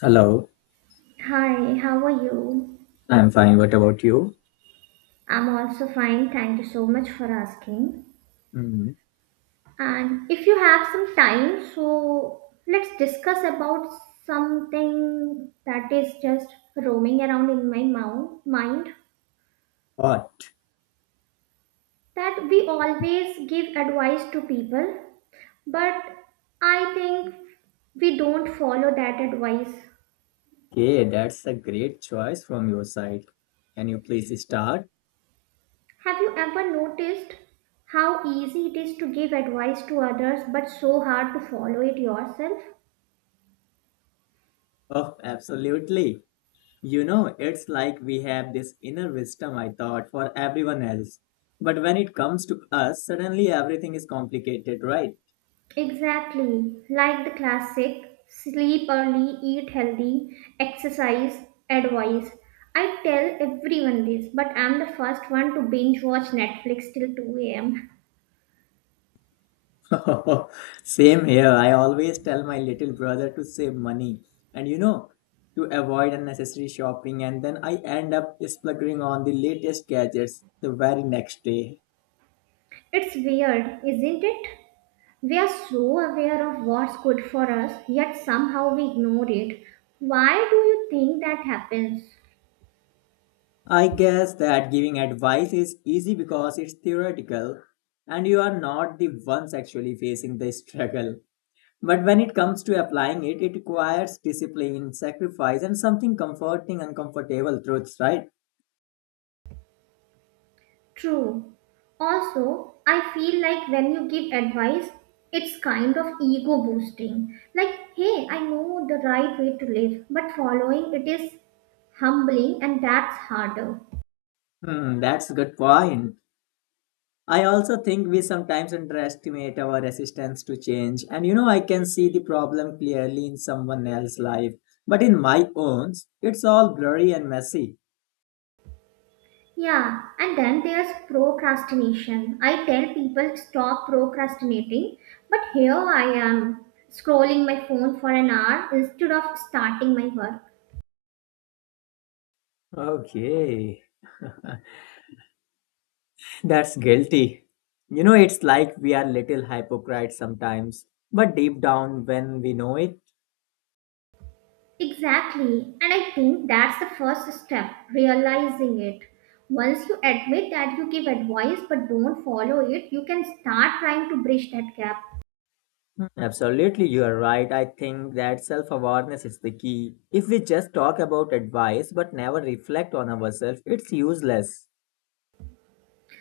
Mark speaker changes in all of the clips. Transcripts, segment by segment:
Speaker 1: Hello,
Speaker 2: Hi, how are you?
Speaker 1: I'm fine. What about you?
Speaker 2: I'm also fine. Thank you so much for asking.
Speaker 1: Hmm.
Speaker 2: And if you have some time, so let's discuss about something that is just roaming around in my mind
Speaker 1: What?
Speaker 2: that we always give advice to people, but I think we don't follow that advice.
Speaker 1: Okay, that's a great choice from your side. Can you please start?
Speaker 2: Have you ever noticed how easy it is to give advice to others but so hard to follow it yourself?
Speaker 1: Oh, absolutely. You know, it's like we have this inner wisdom, I thought, for everyone else. But when it comes to us, suddenly everything is complicated, right?
Speaker 2: Exactly, like the classic sleep early, eat healthy, exercise advice. I tell everyone this, but I'm the first one to binge watch Netflix till 2 am.
Speaker 1: Same here. I always tell my little brother to save money and to avoid unnecessary shopping, and then I end up splurging on the latest gadgets the very next day.
Speaker 2: It's weird, isn't it? We are so aware of what's good for us, yet somehow we ignore it. Why do you think that happens?
Speaker 1: I guess that giving advice is easy because it's theoretical and you are not the ones actually facing the struggle. But when it comes to applying it, it requires discipline, sacrifice, and something comforting, uncomfortable truths, right?
Speaker 2: True. Also, I feel like when you give advice, it's kind of ego boosting. Like, hey, I know the right way to live, but following it is humbling and that's harder.
Speaker 1: That's a good point. I also think we sometimes underestimate our resistance to change. And I can see the problem clearly in someone else's life, but in my own, it's all blurry and messy.
Speaker 2: Yeah, and then there's procrastination. I tell people stop procrastinating, but here I am scrolling my phone for an hour instead of starting my work.
Speaker 1: Okay, that's guilty. It's like we are little hypocrites sometimes, but deep down when we know it.
Speaker 2: Exactly. And I think that's the first step, realizing it. Once you admit that you give advice but don't follow it, you can start trying to bridge that gap.
Speaker 1: Absolutely, you are right. I think that self awareness is the key. If we just talk about advice but never reflect on ourselves, it's useless.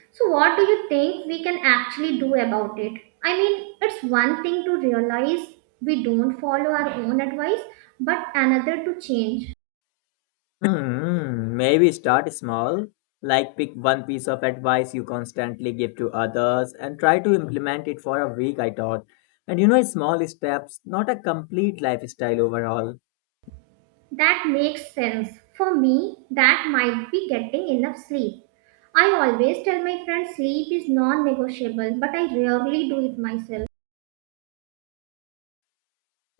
Speaker 2: So, what do you think we can actually do about it? I mean, it's one thing to realize we don't follow our own advice, but another to change.
Speaker 1: Maybe start small, like pick one piece of advice you constantly give to others and try to implement it for a week, I thought. And small steps, not a complete lifestyle overhaul.
Speaker 2: That makes sense. For me, that might be getting enough sleep. I always tell my friends sleep is non negotiable, but I rarely do it myself.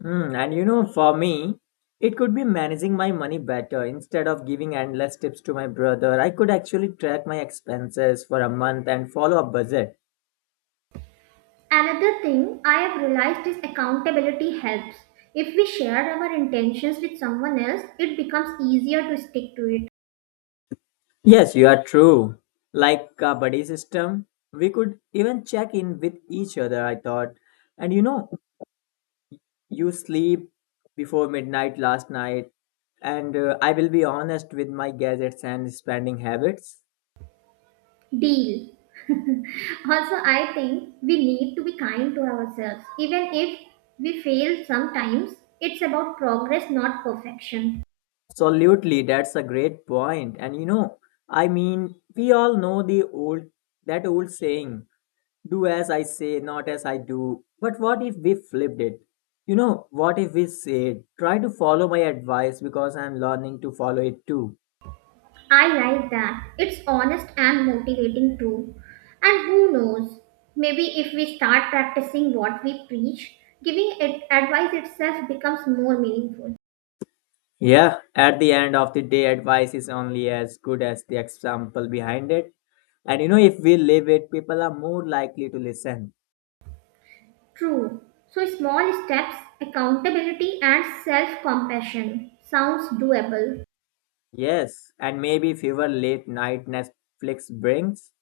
Speaker 1: And for me, it could be managing my money better. Instead of giving endless tips to my brother, I could actually track my expenses for a month and follow a budget.
Speaker 2: Another thing I have realized is accountability helps. If we share our intentions with someone else, it becomes easier to stick to it.
Speaker 1: Yes, you are true. Like a buddy system, we could even check in with each other, I thought. And you sleep before midnight last night, and I will be honest with my gadgets and spending habits.
Speaker 2: Deal. Also, I think we need to be kind to ourselves. Even if we fail sometimes, it's about progress, not perfection.
Speaker 1: Absolutely, that's a great point. And I mean, we all know the old saying, "Do as I say, not as I do." But what if we flipped it? What if we said, "Try to follow my advice because I'm learning to follow it too."
Speaker 2: I like that. It's honest and motivating too. And who knows? Maybe if we start practicing what we preach, giving it advice itself becomes more meaningful.
Speaker 1: Yeah, at the end of the day, advice is only as good as the example behind it. And if we live it, people are more likely to listen.
Speaker 2: True. So small steps, accountability, and self compassion sounds doable.
Speaker 1: Yes. And maybe fewer late night Netflix brings.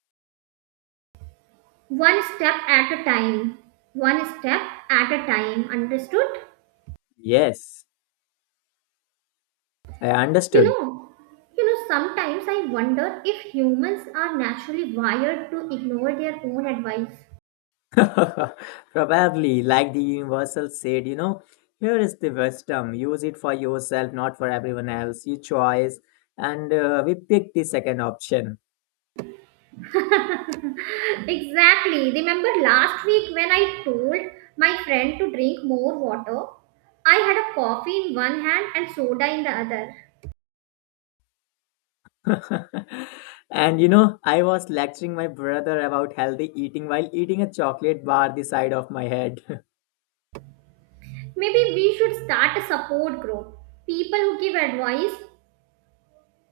Speaker 2: One step at a time. One step at a time. Understood?
Speaker 1: Yes. I
Speaker 2: You
Speaker 1: understood.
Speaker 2: know, Sometimes I wonder if humans are naturally wired to ignore their own advice.
Speaker 1: Probably, like the Universal said, here is the wisdom. Use it for yourself, not for everyone else. Your choice. And we picked the second option.
Speaker 2: Exactly. Remember last week when I told my friend to drink more water? I had a coffee in one hand and soda in the other.
Speaker 1: And I was lecturing my brother about healthy eating while eating a chocolate bar the side of my head.
Speaker 2: Maybe we should start a support group. People who give advice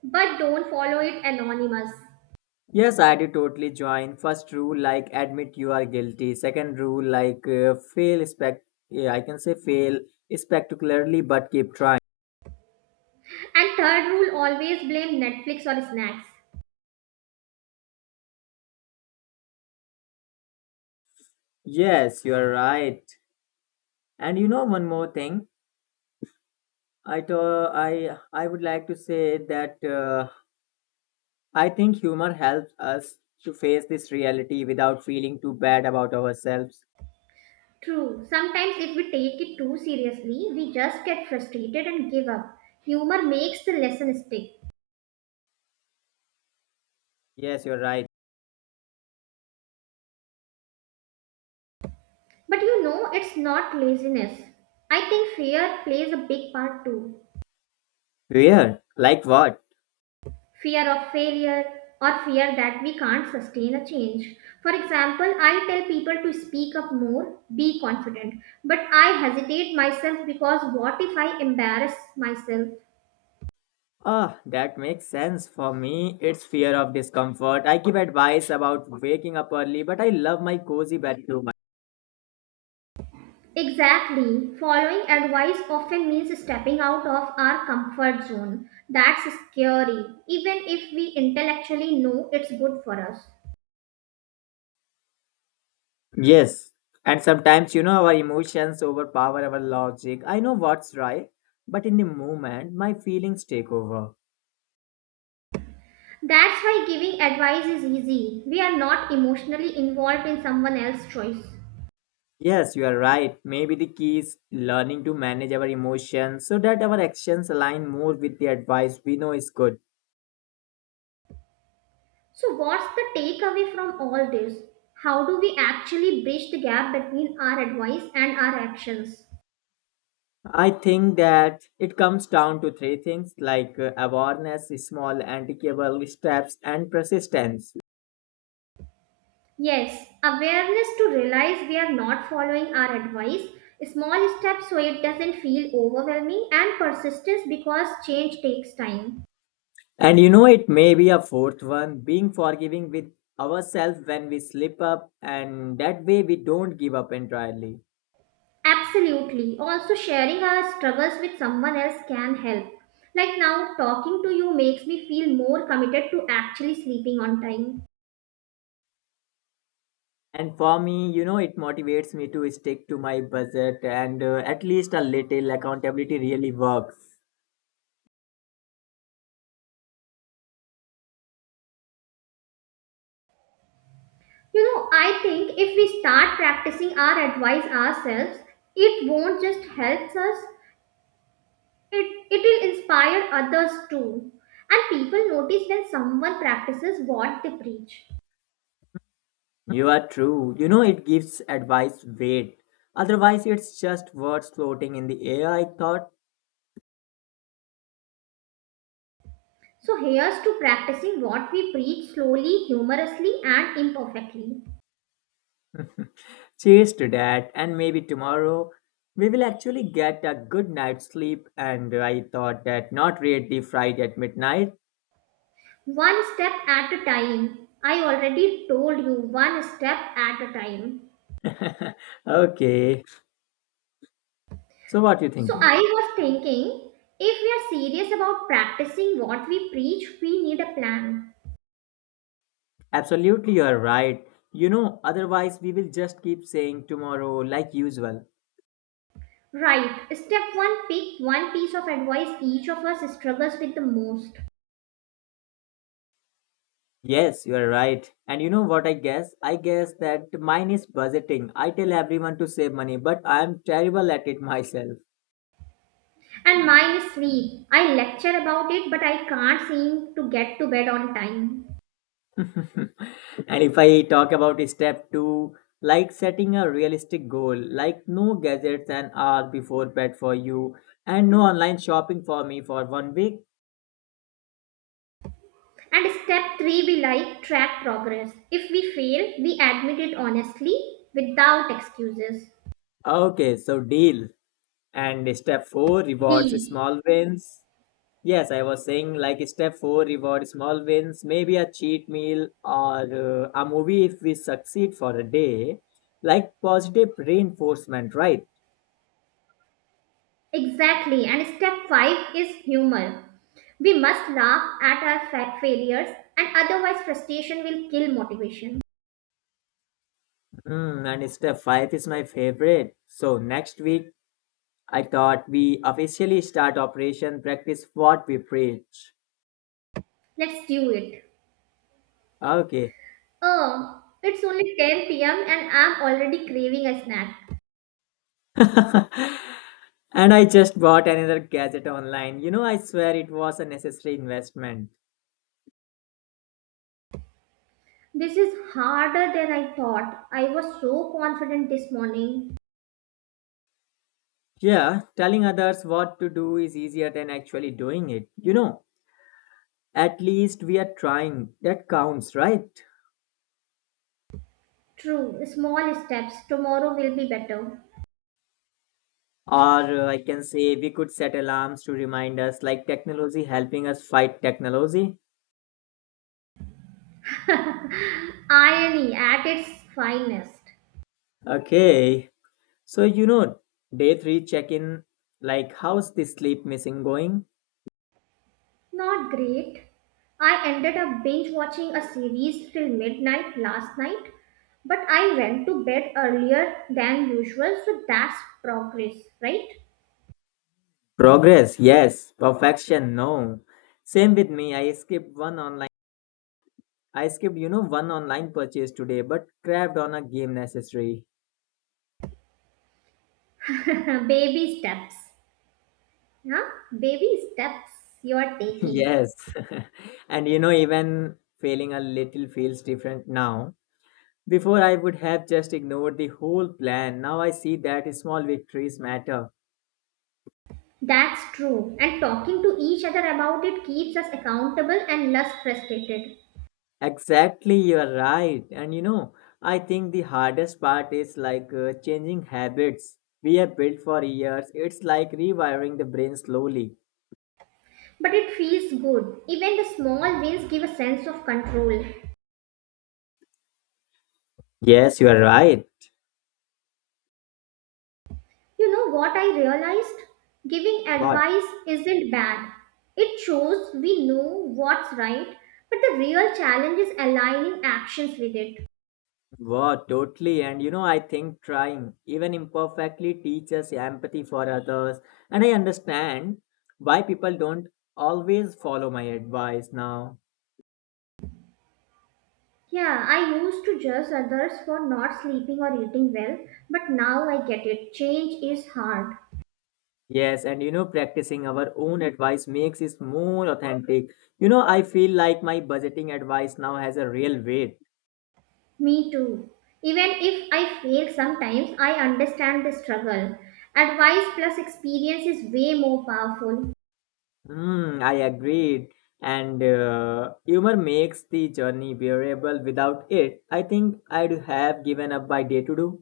Speaker 2: but don't follow it anonymous.
Speaker 1: Yes, I do totally join. First rule, like admit you are guilty. Second rule, like fail spec. Yeah, I can say fail spectacularly, but keep trying.
Speaker 2: And third rule always blame Netflix or snacks.
Speaker 1: Yes, you are right. And you know one more thing. I would like to say that I think humor helps us to face this reality without feeling too bad about ourselves.
Speaker 2: True, sometimes if we take it too seriously, we just get frustrated and give up. Humor makes the lesson stick.
Speaker 1: Yes, you're right.
Speaker 2: But you know, it's not laziness. I think fear plays a big part too.
Speaker 1: Where? Like what?
Speaker 2: Fear of failure or fear that we can't sustain a change. For example, I tell people to speak up more, be confident, but I hesitate myself because what if I embarrass myself?
Speaker 1: Ah, that makes sense. For me, it's fear of discomfort. I give advice about waking up early, but I love my cozy bed too much.
Speaker 2: Exactly. Following advice often means stepping out of our comfort zone. That's scary, even if we intellectually know it's good for us.
Speaker 1: Yes, and sometimes, our emotions overpower our logic. I know what's right, but in the moment, my feelings take over.
Speaker 2: That's why giving advice is easy. We are not emotionally involved in someone else's choice.
Speaker 1: Yes, you are right. Maybe the key is learning to manage our emotions so that our actions align more with the advice we know is good.
Speaker 2: So, what's the takeaway from all this? How do we actually bridge the gap between our advice and our actions?
Speaker 1: I think that it comes down to three things like awareness, small anticable steps, and persistence.
Speaker 2: Yes, awareness to realize we are not following our advice, small steps so it doesn't feel overwhelming, and persistence because change takes time.
Speaker 1: And it may be a fourth one being forgiving with ourselves when we slip up, and that way we don't give up entirely.
Speaker 2: Absolutely. Also, sharing our struggles with someone else can help. Like now, talking to you makes me feel more committed to actually sleeping on time.
Speaker 1: And for me, it motivates me to stick to my budget, and at least a little accountability really works.
Speaker 2: You know, I think if we start practicing our advice ourselves, it won't just help us, it will inspire others too. And people notice when someone practices what they preach.
Speaker 1: You are true. It gives advice weight. Otherwise, it's just words floating in the air, I thought.
Speaker 2: So here's to practicing what we preach slowly, humorously, and imperfectly.
Speaker 1: Cheers to that, and maybe tomorrow we will actually get a good night's sleep. And I thought that not really Friday at midnight.
Speaker 2: One step at a time. I already told you one step at a time.
Speaker 1: Okay, so what you
Speaker 2: So
Speaker 1: thinking?
Speaker 2: I was thinking if we are serious about practicing what we preach, we need a plan.
Speaker 1: Absolutely, you are right. Otherwise we will just keep saying tomorrow like usual.
Speaker 2: Right. Step one pick one piece of advice each of us struggles with the most.
Speaker 1: Yes, you are right. And you know what I guess? I guess that mine is budgeting. I tell everyone to save money, but I am terrible at it myself.
Speaker 2: And mine is sleep. I lecture about it, but I can't seem to get to bed on time.
Speaker 1: And if I talk about step two, like setting a realistic goal, like no gadgets an hour before bed for you, and no online shopping for me for one week.
Speaker 2: And step three be like track progress. If we fail, we admit it honestly without excuses.
Speaker 1: Okay, so deal. And step four rewards
Speaker 2: Deal.
Speaker 1: small wins. Yes, I was saying like step four reward small wins, maybe a cheat meal or a movie if we succeed for a day, like positive reinforcement, right?
Speaker 2: Exactly. And step five is humor. We must laugh at our failures, and otherwise, frustration will kill motivation.
Speaker 1: And step five is my favorite. So next week I thought we officially start operation practice what we preach.
Speaker 2: Let's do it.
Speaker 1: Okay.
Speaker 2: Oh, it's only 10 p.m. and I'm already craving a snack.
Speaker 1: And I just bought another gadget online. I swear it was a necessary investment.
Speaker 2: This is harder than I thought. I was so confident this morning.
Speaker 1: Yeah, telling others what to do is easier than actually doing it. At least we are trying. That counts, right?
Speaker 2: True, small steps. Tomorrow will be better.
Speaker 1: Or I can say we could set alarms to remind us, like technology helping us fight technology.
Speaker 2: Irony at its finest.
Speaker 1: Okay, so, day three check in like, how's the sleep missing going?
Speaker 2: Not great. I ended up binge watching a series till midnight last night, but I went to bed earlier than usual, so that's progress, right?
Speaker 1: Progress, yes. Perfection, no. Same with me. I skipped one online. I skipped, one online purchase today, but crabbed on a game necessary.
Speaker 2: Baby steps. Huh? Baby steps you are taking.
Speaker 1: Yes. And, even failing a little feels different now. Before, I would have just ignored the whole plan. Now I see that small victories matter.
Speaker 2: That's true. And talking to each other about it keeps us accountable and less frustrated.
Speaker 1: Exactly, you're right. And I think the hardest part is like changing habits we have built for years. It's like rewiring the brain slowly.
Speaker 2: But it feels good. Even the small wins give a sense of control.
Speaker 1: Yes, you are right.
Speaker 2: You know what I realized? Giving
Speaker 1: What?
Speaker 2: advice isn't bad. It shows we know what's right, but the real challenge is aligning actions with it.
Speaker 1: What? Totally. And I think trying, even imperfectly, teaches empathy for others. And I understand why people don't always follow my advice now.
Speaker 2: Yeah, I used to judge others for not sleeping or eating well, but now I get it. Change is hard.
Speaker 1: Yes, and practicing our own advice makes it more authentic. I feel like my budgeting advice now has a real weight.
Speaker 2: Me too. Even if I fail sometimes, I understand the struggle. Advice plus experience is way more powerful.
Speaker 1: I agreed. And humor makes the journey bearable. Without it, I think I'd have given up by day to do.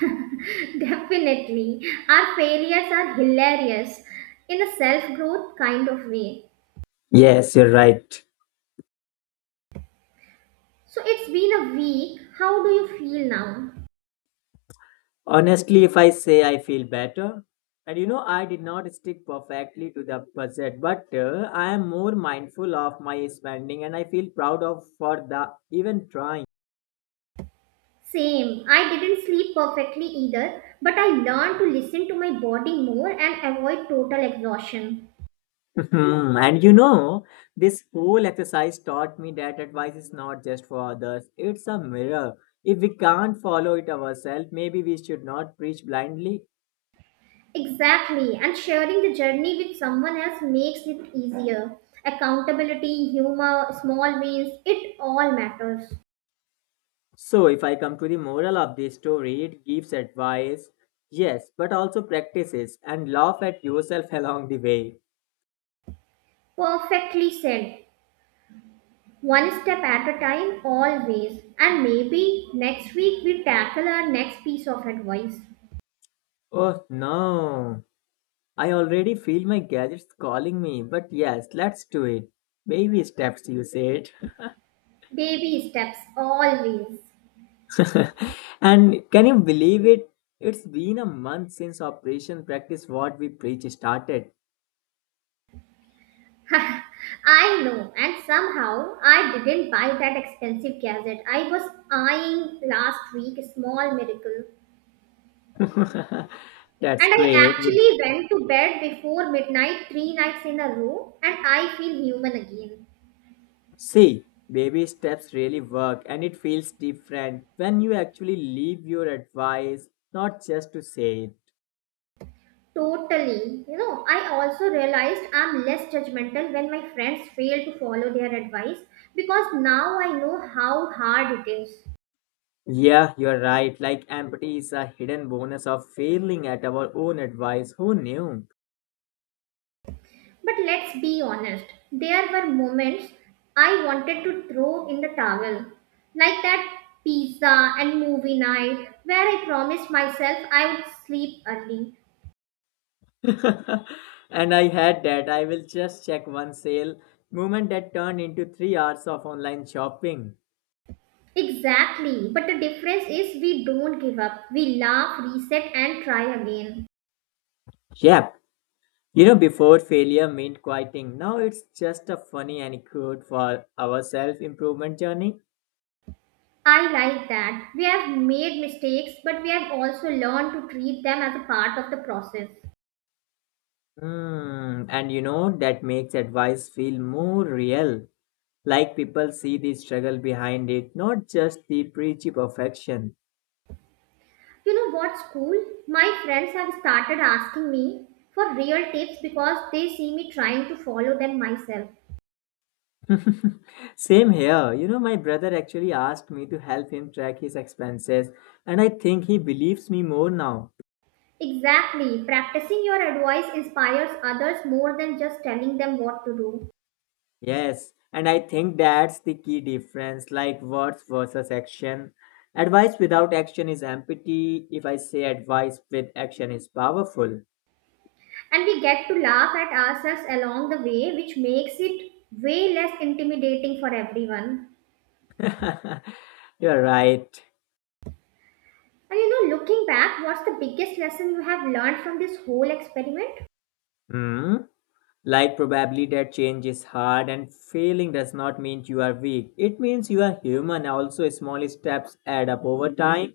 Speaker 2: Definitely. Our failures are hilarious in a self growth kind of way.
Speaker 1: Yes, you're right.
Speaker 2: So it's been a week. How do you feel now?
Speaker 1: Honestly, if I say I feel better, and I did not stick perfectly to the budget, but I am more mindful of my spending and I feel proud of for the even trying.
Speaker 2: Same. I didn't sleep perfectly either, but I learned to listen to my body more and avoid total exhaustion.
Speaker 1: And this whole exercise taught me that advice is not just for others, it's a mirror. If we can't follow it ourselves, maybe we should not preach blindly.
Speaker 2: Exactly, and sharing the journey with someone else makes it easier. Accountability, humor, small wins, it all matters.
Speaker 1: So, if I come to the moral of this story, it gives advice, yes, but also practices and laugh at yourself along the way.
Speaker 2: Perfectly said. One step at a time, always. And maybe next week we tackle our next piece of advice.
Speaker 1: Oh no, I already feel my gadgets calling me, but yes, let's do it. Baby steps, you said.
Speaker 2: Baby steps, always.
Speaker 1: And can you believe it? It's been a month since Operation Practice What We Preach started.
Speaker 2: I know, and somehow I didn't buy that expensive gadget I was eyeing last week. A small miracle.
Speaker 1: That's
Speaker 2: And I
Speaker 1: great. Would
Speaker 2: actually went to bed before midnight three nights in a row, and I feel human again.
Speaker 1: see, baby steps really work and it feels different when you actually leave your advice, not just to say it.
Speaker 2: Totally. You know, I also realized I'm less judgmental when my friends fail to follow their advice because now I know how hard it is.
Speaker 1: Yeah, you're right. Like empathy is a hidden bonus of failing at our own advice. Who knew?
Speaker 2: But let's be honest, there were moments I wanted to throw in the towel, like that pizza and movie night where I promised myself I would sleep early.
Speaker 1: And I had that. I will just check one sale moment that turned into 3 hours of online shopping.
Speaker 2: Exactly. But the difference is we don't give up. We laugh, reset, and try again.
Speaker 1: Yep. Before failure meant quitting. Now it's just a funny anecdote for our self improvement journey.
Speaker 2: I like that. We have made mistakes, but we have also learned to treat them as a part of the process.
Speaker 1: Hmm. And that makes advice feel more real. Like people see the struggle behind it, not just the preachy perfection.
Speaker 2: You know what's cool? My friends have started asking me for real tips because they see me trying to follow them myself.
Speaker 1: Same here. My brother actually asked me to help him track his expenses, and I think he believes me more now.
Speaker 2: Exactly. Practicing your advice inspires others more than just telling them what to do.
Speaker 1: Yes, and I think that's the key difference like words versus action. Advice without action is empty. If I say advice with action is powerful.
Speaker 2: And we get to laugh at ourselves along the way, which makes it way less intimidating for everyone.
Speaker 1: You're right.
Speaker 2: And you know, looking back, what's the biggest lesson you have learned from this whole experiment?
Speaker 1: Hmm? Like, probably that change is hard, and failing does not mean you are weak. It means you are human. Also, small steps add up over time.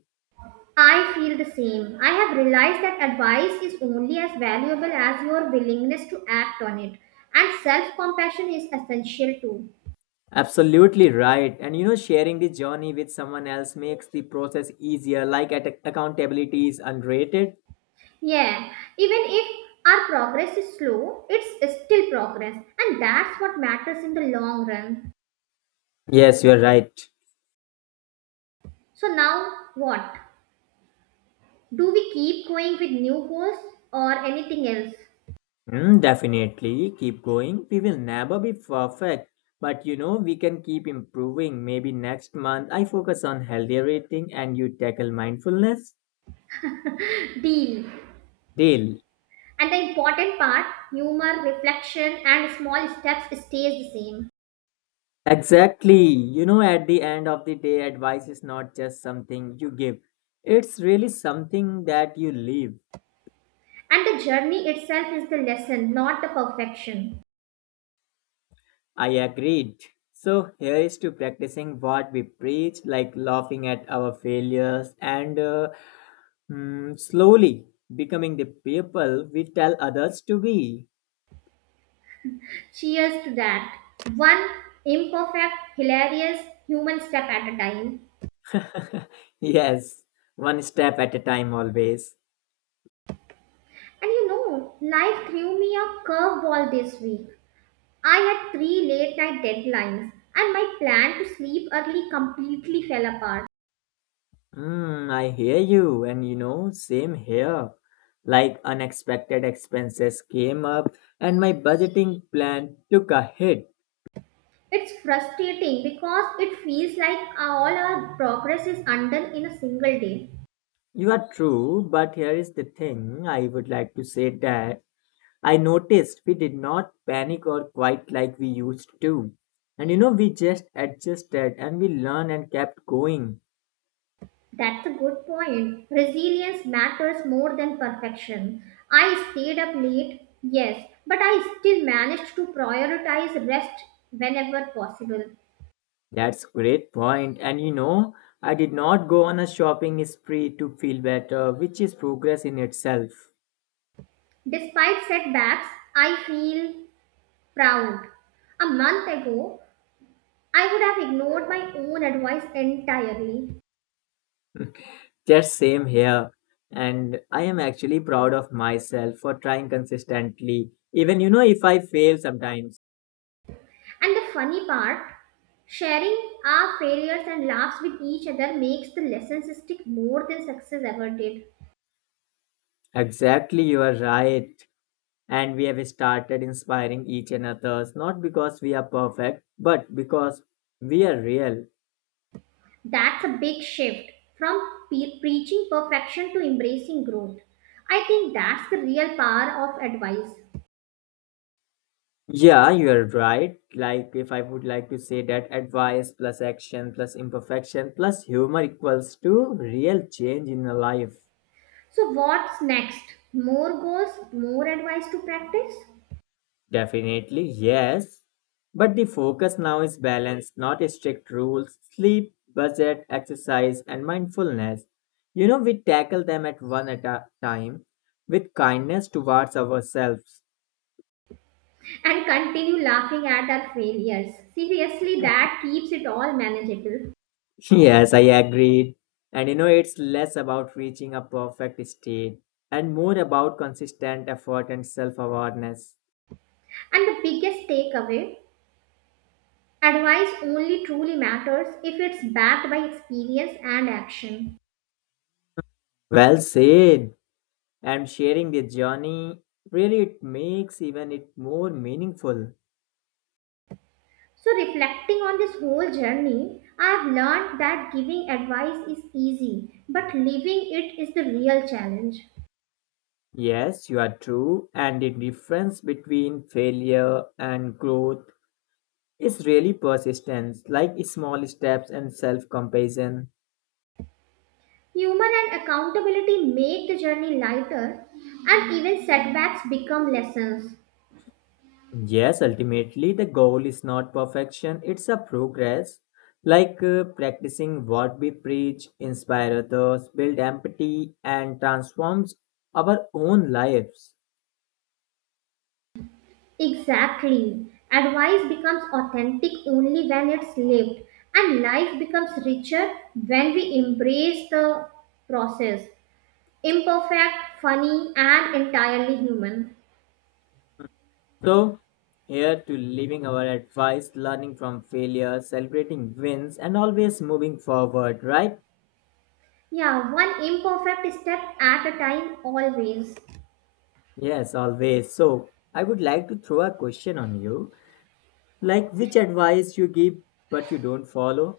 Speaker 2: I feel the same. I have realized that advice is only as valuable as your willingness to act on it, and self compassion is essential too.
Speaker 1: Absolutely right. And sharing the journey with someone else makes the process easier, like at accountability is underrated.
Speaker 2: Yeah, even if our progress is slow, it's still progress, and that's what matters in the long run.
Speaker 1: Yes, you're right.
Speaker 2: So now what? Do we keep going with new goals or anything else?
Speaker 1: Definitely. Keep going. We will never be perfect. But we can keep improving. Maybe next month I focus on healthier eating and you tackle mindfulness.
Speaker 2: Deal.
Speaker 1: Deal.
Speaker 2: And the important part, humor, reflection, and small steps stays the same.
Speaker 1: Exactly. At the end of the day, advice is not just something you give, it's really something that you live.
Speaker 2: And the journey itself is the lesson, not the perfection.
Speaker 1: I agreed. So here is to practicing what we preach, like laughing at our failures and slowly becoming the people we tell others to be.
Speaker 2: Cheers to that. One imperfect, hilarious human step at a time.
Speaker 1: Yes, one step at a time always.
Speaker 2: And you know, life threw me a curveball this week. I had three late night deadlines, and my plan to sleep early completely fell apart.
Speaker 1: I hear you, and same here. Like unexpected expenses came up, and my budgeting plan took a hit.
Speaker 2: It's frustrating because it feels like all our progress is undone in a single day.
Speaker 1: You are true, but here is the thing I would like to say that I noticed we did not panic or quite like we used to. And we just adjusted and we learned and kept going.
Speaker 2: That's a good point. Resilience matters more than perfection. I stayed up late, yes, but I still managed to prioritize rest whenever possible.
Speaker 1: That's great point. And I did not go on a shopping spree to feel better, which is progress in itself.
Speaker 2: Despite setbacks, I feel proud. A month ago, I would have ignored my own advice entirely.
Speaker 1: Just same here. And I am actually proud of myself for trying consistently, even if I fail sometimes.
Speaker 2: And the funny part, sharing our failures and laughs with each other makes the lessons stick more than success ever did.
Speaker 1: Exactly, you are right. And we have started inspiring each and not because we are perfect but because we are real.
Speaker 2: That's a big shift from preaching perfection to embracing growth. I think that's the real power of advice.
Speaker 1: Yeah, you're right. Like if I would like to say that advice plus action plus imperfection plus humor equals to real change in a life.
Speaker 2: So, what's next? More goals, more advice to practice,
Speaker 1: Definitely, yes, but the focus now is balance, not strict rules. Sleep, budget, exercise, and mindfulness. We tackle them at one at a time with kindness towards ourselves.
Speaker 2: and continue laughing at our failures. Seriously, that keeps it all manageable.
Speaker 1: Yes, I agreed. And it's less about reaching a perfect state and more about consistent effort and self awareness.
Speaker 2: And the biggest takeaway: advice only truly matters if it's backed by experience and action.
Speaker 1: Well said. And sharing the journey really it makes even it more meaningful.
Speaker 2: So, reflecting on this whole journey, I've learned that giving advice is easy, but living it is the real challenge.
Speaker 1: Yes, you are true. And the difference between failure and growth is really persistence, like small steps and self compassion.
Speaker 2: Humor and accountability make the journey lighter, and even setbacks become lessons.
Speaker 1: Yes, ultimately, the goal is not perfection, it's a progress. Like practicing what we preach, inspire others, build empathy, and transforms our own lives.
Speaker 2: Exactly. Advice becomes authentic only when it's lived, and life becomes richer when we embrace the process. Imperfect, funny, and entirely human.
Speaker 1: So, here to living our advice, learning from failure, celebrating wins, and always moving forward, right?
Speaker 2: Yeah, one imperfect step at a time, always.
Speaker 1: Yes, always. So, I would like to throw a question on you. Like, which advice you give but you don't follow?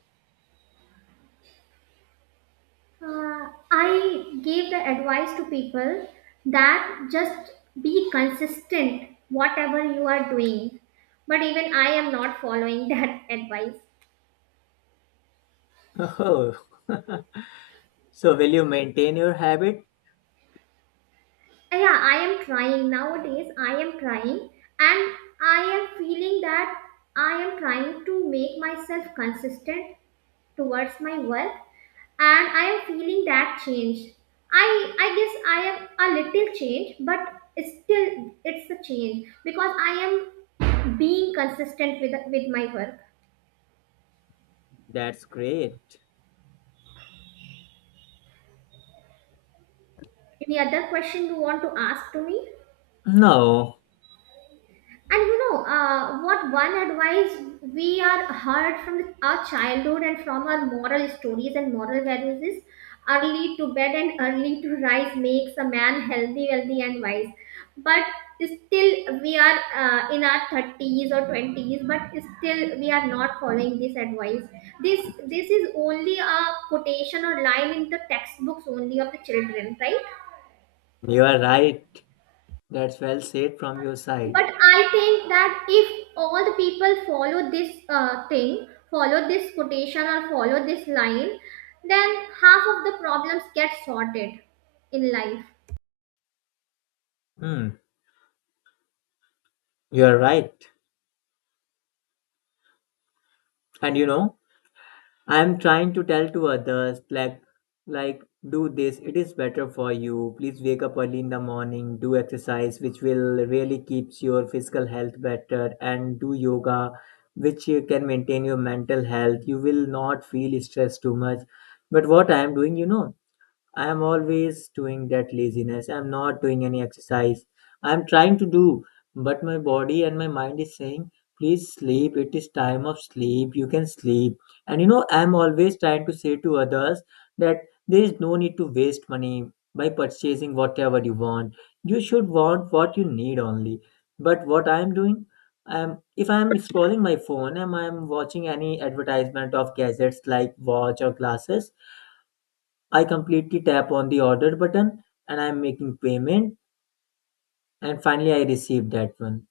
Speaker 2: I give the advice to people that just be consistent, whatever you are doing. But even I am not following that advice.
Speaker 1: Oh. So, will you maintain your habit?
Speaker 2: Yeah, I am trying nowadays. I am trying, and I am feeling that I am trying to make myself consistent towards my work, and I am feeling that change. I i guess I am a little change, but it's still, it's a change because I am being consistent with my work.
Speaker 1: That's great.
Speaker 2: Any other question you want to ask to me?
Speaker 1: No.
Speaker 2: And you know, what one advice we are heard from our childhood and from our moral stories and moral values is early to bed and early to rise makes a man healthy, wealthy, and wise. But still, we are in our 30s or 20s, but still, we are not following this advice. This, this is only a quotation or line in the textbooks only of the children, right?
Speaker 1: You are right. That's well said from your side.
Speaker 2: But I think that if all the people follow this thing, follow this quotation or follow this line, then half of the problems get sorted in life.
Speaker 1: Hmm. You are right. And I am trying to tell to others like do this. It is better for you. Please wake up early in the morning, do exercise which will really keeps your physical health better and do yoga which you can maintain your mental health. You will not feel stress too much. But what I am doing, I am always doing that laziness. I'm not doing any exercise. I'm trying to do, but my body and my mind is saying, please sleep. It is time of sleep. You can sleep. And I'm always trying to say to others that there is no need to waste money by purchasing whatever you want. You should want what you need only. But what I'm doing, if I'm scrolling my phone and I'm watching any advertisement of gadgets like watch or glasses, I completely tap on the order button and I'm making payment and finally I receive that one.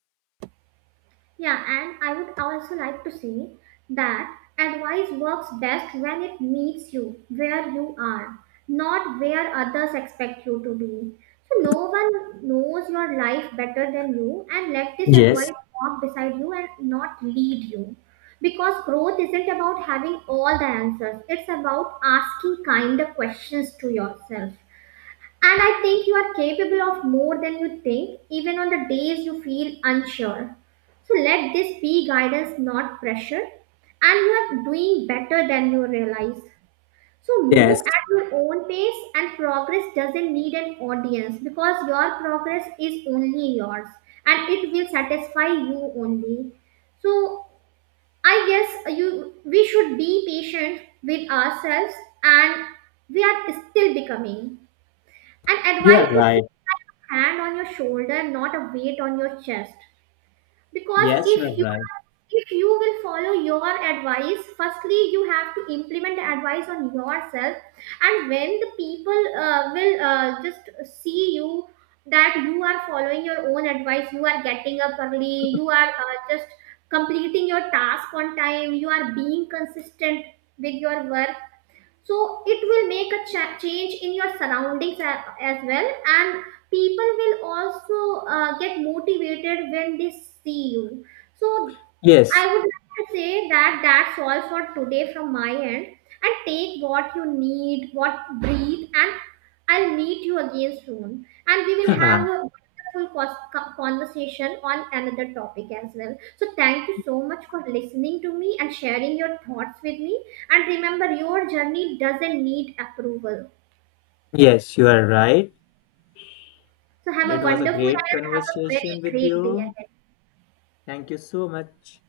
Speaker 2: Yeah, and I would also like to say that advice works best when it meets you where you are, not where others expect you to be. So, no one knows your life better than you, and let this
Speaker 1: Yes,
Speaker 2: advice walk beside you and not lead you. Because growth isn't about having all the answers, it's about asking kinder questions to yourself. And I think you are capable of more than you think, even on the days you feel unsure. So let this be guidance, not pressure. And you are doing better than you realize. So move
Speaker 1: yes,
Speaker 2: at your own pace, and progress doesn't need an audience because your progress is only yours, and it will satisfy you only. So I guess you we should be patient with ourselves, and we are still becoming. And
Speaker 1: you
Speaker 2: advice
Speaker 1: are
Speaker 2: should
Speaker 1: right.
Speaker 2: feel like a hand on your shoulder, not a weight on your chest. Because
Speaker 1: Yes, you
Speaker 2: if
Speaker 1: are
Speaker 2: you
Speaker 1: right.
Speaker 2: if you will follow your advice, firstly you have to implement the advice on yourself, and when the people will just see you that you are following your own advice, you are getting up early, you are just completing your task on time, you are being consistent with your work, so it will make a change in your surroundings as well. And people will also get motivated when they see you. So I
Speaker 1: Yes.
Speaker 2: would like to say that that's all for today from my end. And take what you need, what breathe, and I'll meet you again soon. And we will have a wonderful conversation on another topic as well. So thank you so much for listening to me and sharing your thoughts with me. And remember, your journey doesn't need approval.
Speaker 1: Yes, you are right.
Speaker 2: So have a
Speaker 1: It was a
Speaker 2: wonderful and have
Speaker 1: great
Speaker 2: a very
Speaker 1: conversation with
Speaker 2: great day
Speaker 1: you.
Speaker 2: ahead.
Speaker 1: Thank you so much.